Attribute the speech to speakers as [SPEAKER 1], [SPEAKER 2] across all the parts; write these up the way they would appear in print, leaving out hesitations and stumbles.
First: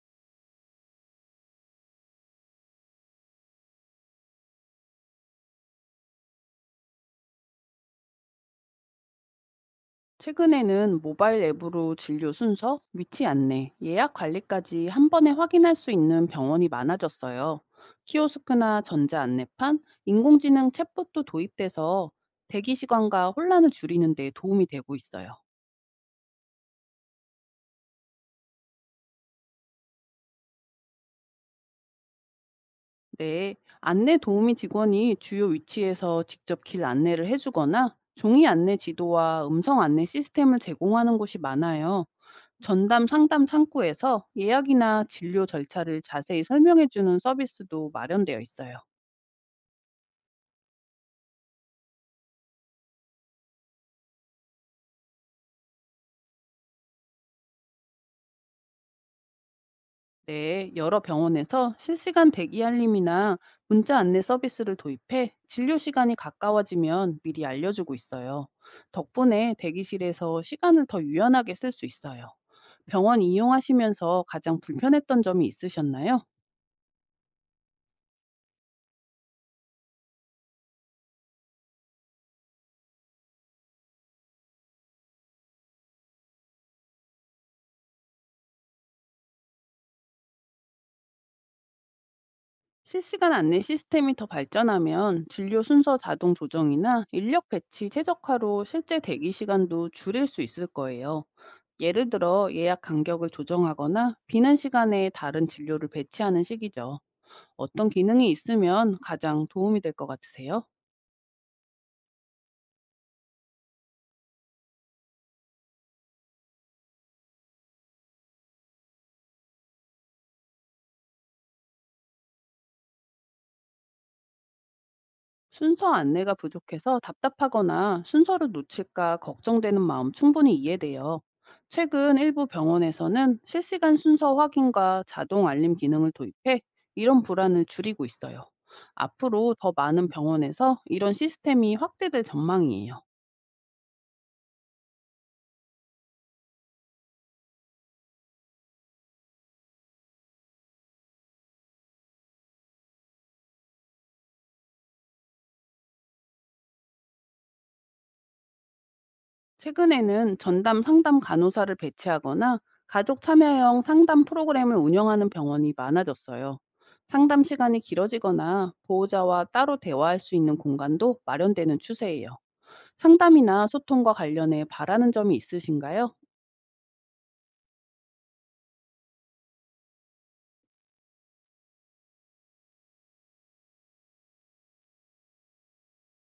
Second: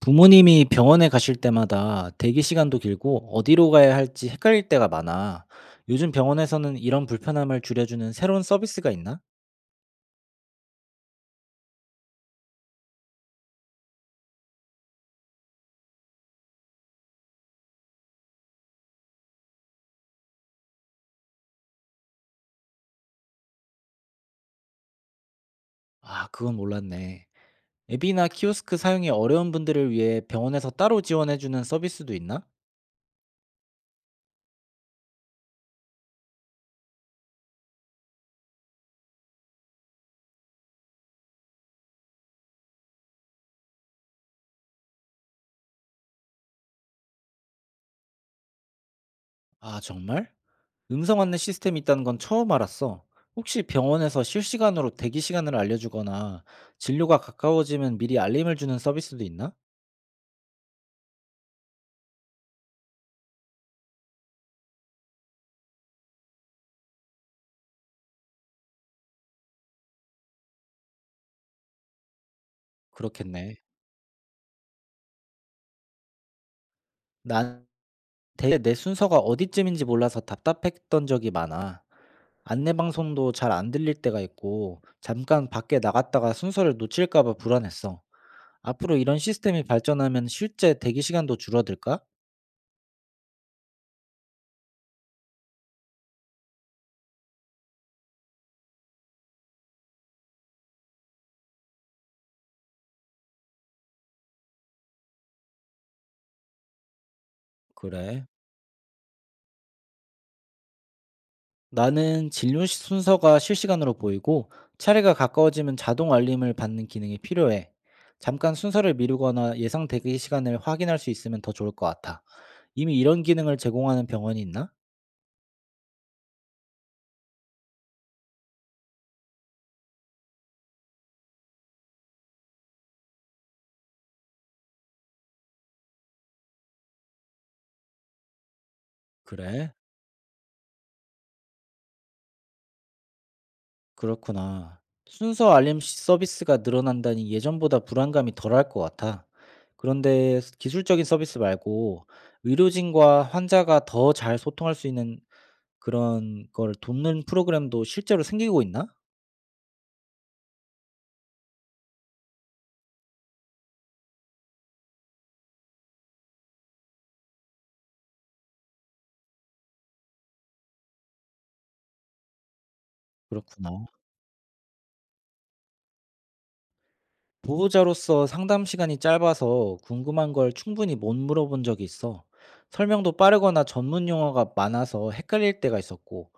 [SPEAKER 1] 부모님이 병원에 가실 때마다 대기 시간도 길고 어디로 가야 할지 헷갈릴 때가 많아. 요즘 병원에서는 이런 불편함을 줄여주는 새로운 서비스가 있나?
[SPEAKER 2] 최근에는 모바일 앱으로 진료 순서, 위치 안내, 예약 관리까지 한 번에 확인할 수 있는 병원이 많아졌어요. 키오스크나 전자 안내판, 인공지능 챗봇도 도입돼서 대기 시간과 혼란을 줄이는 데 도움이 되고 있어요.
[SPEAKER 1] 아, 그건 몰랐네. 앱이나 키오스크 사용이 어려운 분들을 위해 병원에서 따로 지원해주는 서비스도 있나?
[SPEAKER 2] 네, 안내 도우미 직원이 주요 위치에서 직접 길 안내를 해주거나 종이 안내 지도와 음성 안내 시스템을 제공하는 곳이 많아요. 전담 상담 창구에서 예약이나 진료 절차를 자세히 설명해 주는 서비스도 마련되어 있어요.
[SPEAKER 1] 아, 정말? 음성 안내 시스템이 있다는 건 처음 알았어. 혹시 병원에서 실시간으로 대기 시간을 알려주거나 진료가 가까워지면 미리 알림을 주는 서비스도 있나?
[SPEAKER 2] 네, 여러 병원에서 실시간 대기 알림이나 문자 안내 서비스를 도입해 진료 시간이 가까워지면 미리 알려주고 있어요. 덕분에 대기실에서 시간을 더 유연하게 쓸 수 있어요. 병원
[SPEAKER 1] 그렇겠네.
[SPEAKER 2] 이용하시면서 가장 불편했던 점이 있으셨나요?
[SPEAKER 1] 난 대게내 순서가 어디쯤인지 몰라서 답답했던 적이 많아. 안내 방송도 잘 안 들릴 때가 있고, 잠깐 밖에 나갔다가 순서를 놓칠까 봐 불안했어. 앞으로 이런 시스템이 발전하면 실제 대기 시간도 줄어들까?
[SPEAKER 2] 실시간 안내 시스템이 더 발전하면 진료 순서 자동 조정이나 인력 배치 최적화로 실제 대기 시간도 줄일 수 있을 거예요. 예를 들어 예약 간격을 조정하거나 비는 시간에 다른 진료를 배치하는 식이죠. 어떤
[SPEAKER 1] 그래.
[SPEAKER 2] 기능이 있으면 가장 도움이 될 것 같으세요?
[SPEAKER 1] 나는 순서가 실시간으로 보이고, 차례가 가까워지면 자동 알림을 받는 기능이 필요해. 잠깐 순서를 미루거나 예상 대기 시간을 확인할 수 있으면 더 좋을 것 같아. 이미 이런 기능을 제공하는 병원이 있나?
[SPEAKER 2] 순서 안내가 부족해서 답답하거나 순서를 놓칠까 걱정되는 마음 충분히 이해돼요. 최근 일부 병원에서는 실시간 순서 확인과 자동 알림 기능을 도입해 이런 불안을 줄이고 있어요. 앞으로 더
[SPEAKER 1] 그래.
[SPEAKER 2] 많은 병원에서 이런 시스템이 확대될 전망이에요.
[SPEAKER 1] 그렇구나. 서비스가 늘어난다니 예전보다 불안감이 덜할 것 같아. 그런데 기술적인 서비스 말고 의료진과 환자가 더 잘 소통할 수 있는 그런 걸 돕는 프로그램도 실제로 생기고 있나?
[SPEAKER 2] 최근에는 전담 상담 간호사를 배치하거나 가족 참여형 상담 프로그램을 운영하는 병원이 많아졌어요. 상담 시간이 길어지거나 보호자와 따로 대화할 수 있는 공간도 마련되는 추세예요. 상담이나
[SPEAKER 1] 그렇구나.
[SPEAKER 2] 소통과 관련해 바라는 점이 있으신가요?
[SPEAKER 1] 보호자로서 상담 시간이 짧아서 궁금한 걸 충분히 못 물어본 적이 있어. 설명도 빠르거나 전문 용어가 많아서 헷갈릴 때가 있었고,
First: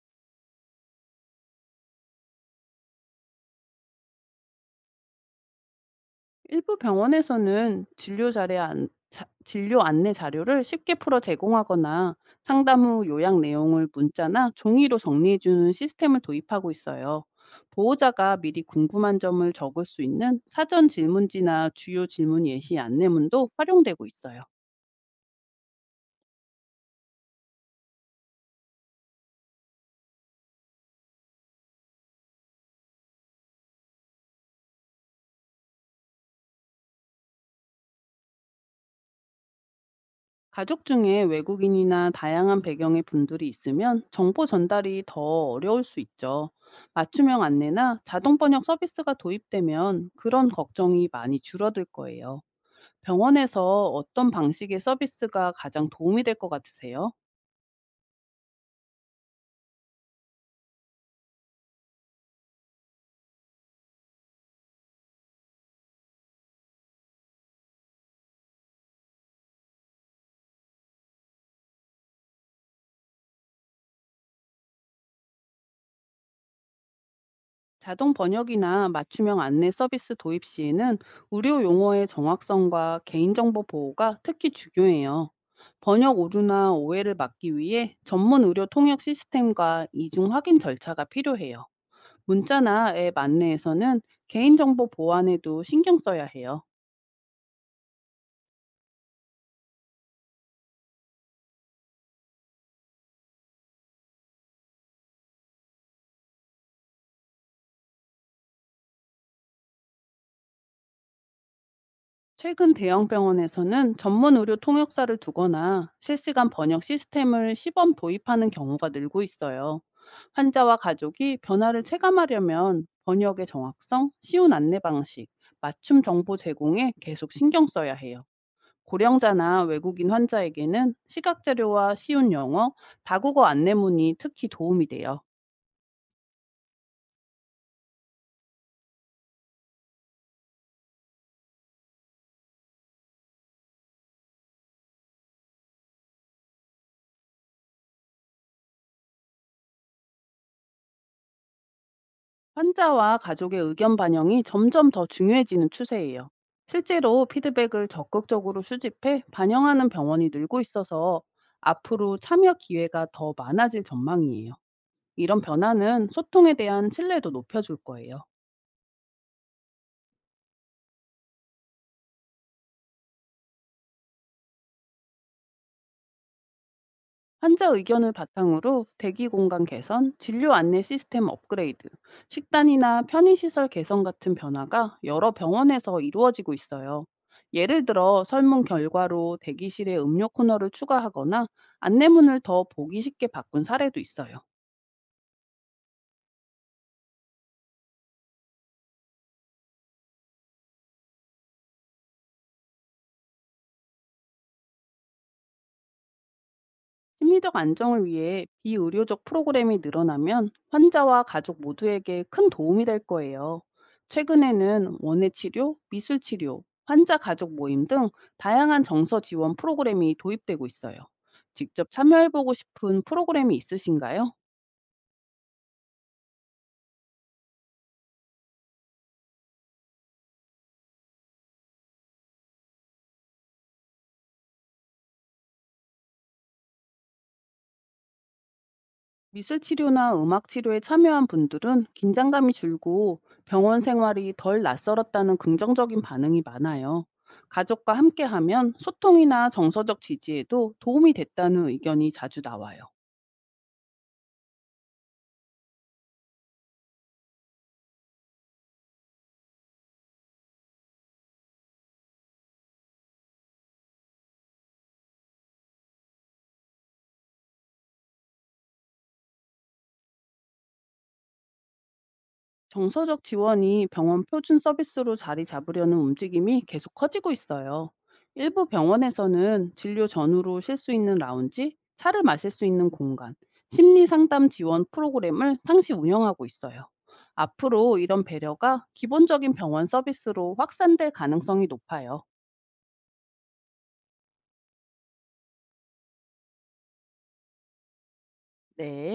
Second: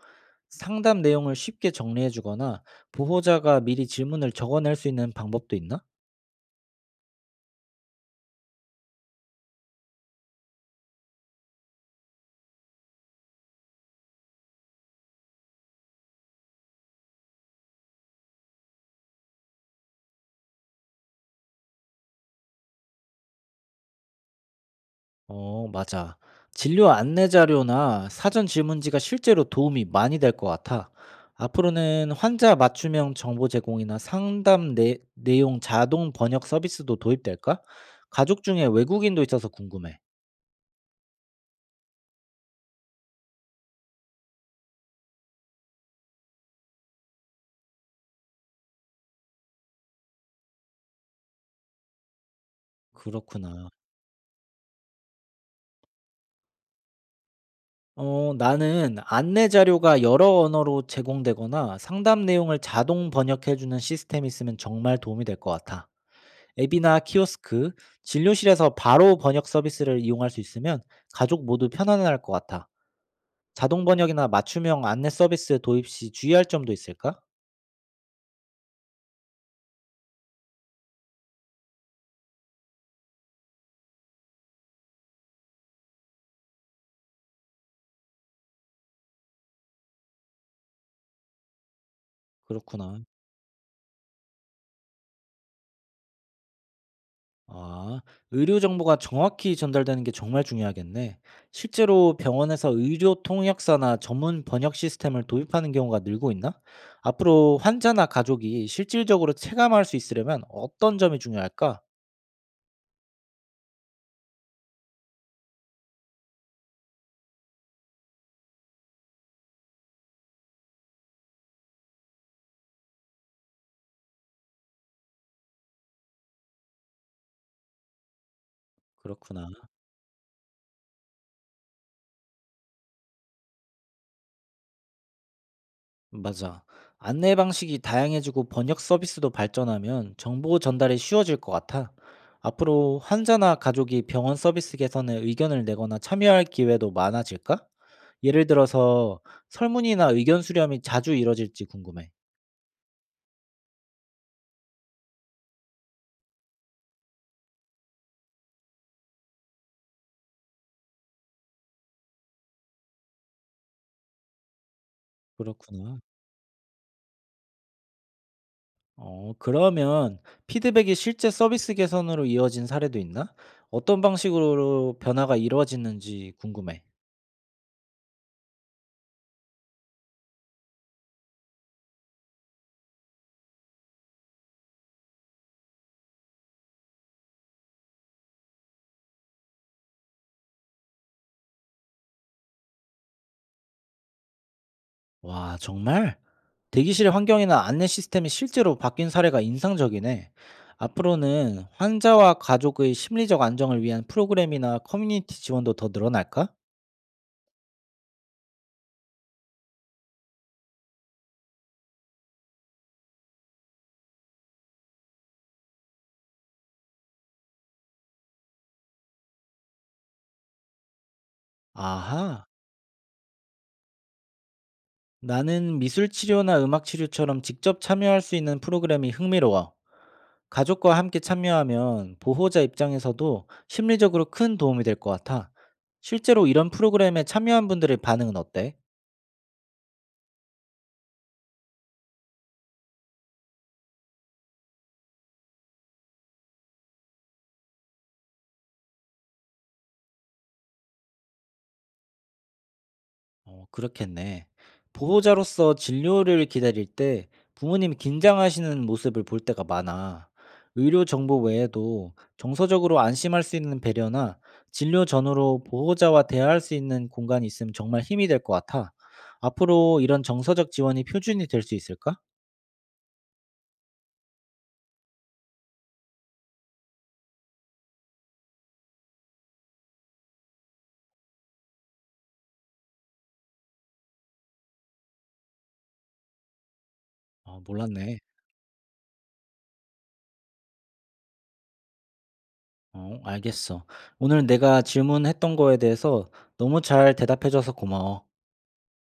[SPEAKER 1] 상담 내용을 쉽게 정리해 주거나 보호자가 미리 질문을 적어낼 수 있는 방법도 있나?
[SPEAKER 2] 일부 병원에서는 진료 자료 안, 자- 진료 안내 자료를 쉽게 풀어 제공하거나 상담 후 요약 내용을 문자나 종이로 정리해주는 시스템을 도입하고 있어요. 보호자가 미리 궁금한 점을 적을 수 있는 사전 질문지나 주요 질문 예시 안내문도 활용되고 있어요.
[SPEAKER 1] 어, 맞아. 진료 안내 자료나 사전 질문지가 실제로 도움이 많이 될 것 같아. 앞으로는 환자 맞춤형 정보 제공이나 내용 자동 번역 서비스도 도입될까? 가족 중에 외국인도 있어서 궁금해.
[SPEAKER 2] 가족 중에 외국인이나 다양한 배경의 분들이 있으면 정보 전달이 더 어려울 수 있죠. 맞춤형 안내나 자동 번역 서비스가 도입되면 그런 걱정이 많이 줄어들 거예요.
[SPEAKER 1] 그렇구나.
[SPEAKER 2] 병원에서 어떤 방식의 서비스가 가장 도움이 될 것 같으세요?
[SPEAKER 1] 어, 나는 안내 자료가 여러 언어로 제공되거나 상담 내용을 자동 번역해주는 시스템이 있으면 정말 도움이 될 것 같아. 앱이나 키오스크, 진료실에서 바로 번역 서비스를 이용할 수 있으면 가족 모두 편안할 것 같아. 자동 번역이나 맞춤형 안내 서비스 도입 시 주의할 점도 있을까?
[SPEAKER 2] 자동 번역이나 맞춤형 안내 서비스 도입 시에는 의료 용어의 정확성과 개인정보 보호가 특히 중요해요. 번역 오류나 오해를 막기 위해 전문 의료 통역 시스템과 이중 확인 절차가 필요해요. 문자나
[SPEAKER 1] 그렇구나.
[SPEAKER 2] 앱 안내에서는 개인정보 보안에도 신경 써야 해요.
[SPEAKER 1] 아, 의료 정보가 정확히 전달되는 게 정말 중요하겠네. 실제로 병원에서 의료 통역사나 전문 번역 시스템을 도입하는 경우가 늘고 있나? 앞으로 환자나 가족이 실질적으로 체감할 수 있으려면 어떤 점이 중요할까?
[SPEAKER 2] 최근 대형 병원에서는 전문 의료 통역사를 두거나 실시간 번역 시스템을 시범 도입하는 경우가 늘고 있어요. 환자와 가족이 변화를 체감하려면 번역의 정확성, 쉬운 안내 방식, 맞춤 정보 제공에 계속 신경 써야 해요.
[SPEAKER 1] 그렇구나.
[SPEAKER 2] 고령자나 외국인 환자에게는 시각 자료와 쉬운 영어, 다국어 안내문이 특히 도움이 돼요.
[SPEAKER 1] 맞아. 안내 방식이 다양해지고 번역 서비스도 발전하면 정보 전달이 쉬워질 것 같아. 앞으로 환자나 가족이 병원 서비스 개선에 의견을 내거나 참여할 기회도 많아질까? 예를 들어서 설문이나 의견 수렴이 자주 이뤄질지 궁금해.
[SPEAKER 2] 환자와 가족의 의견 반영이 점점 더 중요해지는 추세예요. 실제로 피드백을 적극적으로 수집해 반영하는 병원이 늘고 있어서 앞으로 참여 기회가 더 많아질 전망이에요. 이런
[SPEAKER 1] 그렇구나.
[SPEAKER 2] 변화는 소통에 대한 신뢰도 높여줄 거예요.
[SPEAKER 1] 어, 그러면 피드백이 실제 서비스 개선으로 이어진 사례도 있나? 어떤 방식으로 변화가 이루어지는지 궁금해.
[SPEAKER 2] 환자 의견을 바탕으로 대기 공간 개선, 진료 안내 시스템 업그레이드, 식단이나 편의시설 개선 같은 변화가 여러 병원에서 이루어지고 있어요. 예를 들어 설문 결과로 대기실에 음료 코너를 추가하거나 안내문을 더 보기 쉽게 바꾼 사례도 있어요.
[SPEAKER 1] 와, 정말? 대기실 환경이나 안내 시스템이 실제로 바뀐 사례가 인상적이네. 앞으로는 환자와 가족의 심리적 안정을 위한 프로그램이나 커뮤니티 지원도 더 늘어날까?
[SPEAKER 2] 심리적 안정을 위해 비의료적 프로그램이 늘어나면 환자와 가족 모두에게 큰 도움이 될 거예요. 최근에는 원예 치료, 미술 치료, 환자 가족 모임 등 다양한 정서 지원 프로그램이 도입되고 있어요. 직접
[SPEAKER 1] 아하,
[SPEAKER 2] 참여해보고 싶은 프로그램이 있으신가요?
[SPEAKER 1] 나는 미술 치료나 음악 치료처럼 직접 참여할 수 있는 프로그램이 흥미로워. 가족과 함께 참여하면 보호자 입장에서도 심리적으로 큰 도움이 될 것 같아. 실제로 이런 프로그램에 참여한 분들의 반응은 어때?
[SPEAKER 2] 미술 치료나 음악 치료에 참여한 분들은 긴장감이 줄고 병원 생활이 덜 낯설었다는 긍정적인 반응이 많아요. 가족과 함께하면 소통이나 정서적 지지에도 도움이 됐다는 의견이 자주 나와요.
[SPEAKER 1] 어 그렇겠네. 보호자로서 진료를 기다릴 때 부모님이 긴장하시는 모습을 볼 때가 많아. 의료 정보 외에도 정서적으로 안심할 수 있는 배려나 진료 전후로 보호자와 대화할 수 있는 공간이 있으면 정말 힘이 될 것 같아. 앞으로 이런 정서적 지원이 표준이 될 수 있을까?
[SPEAKER 2] 정서적 지원이 병원 표준 서비스로 자리 잡으려는 움직임이 계속 커지고 있어요. 일부 병원에서는 진료 전후로 쉴 수 있는 라운지, 차를 마실 수 있는 공간, 심리 상담 지원 프로그램을 상시 운영하고 있어요.
[SPEAKER 1] 어,
[SPEAKER 2] 앞으로
[SPEAKER 1] 몰랐네.
[SPEAKER 2] 이런 배려가 기본적인 병원 서비스로 확산될 가능성이 높아요.
[SPEAKER 1] 어, 알겠어. 오늘 내가 질문했던 거에 대해서 너무 잘 대답해줘서 고마워.
[SPEAKER 2] 네.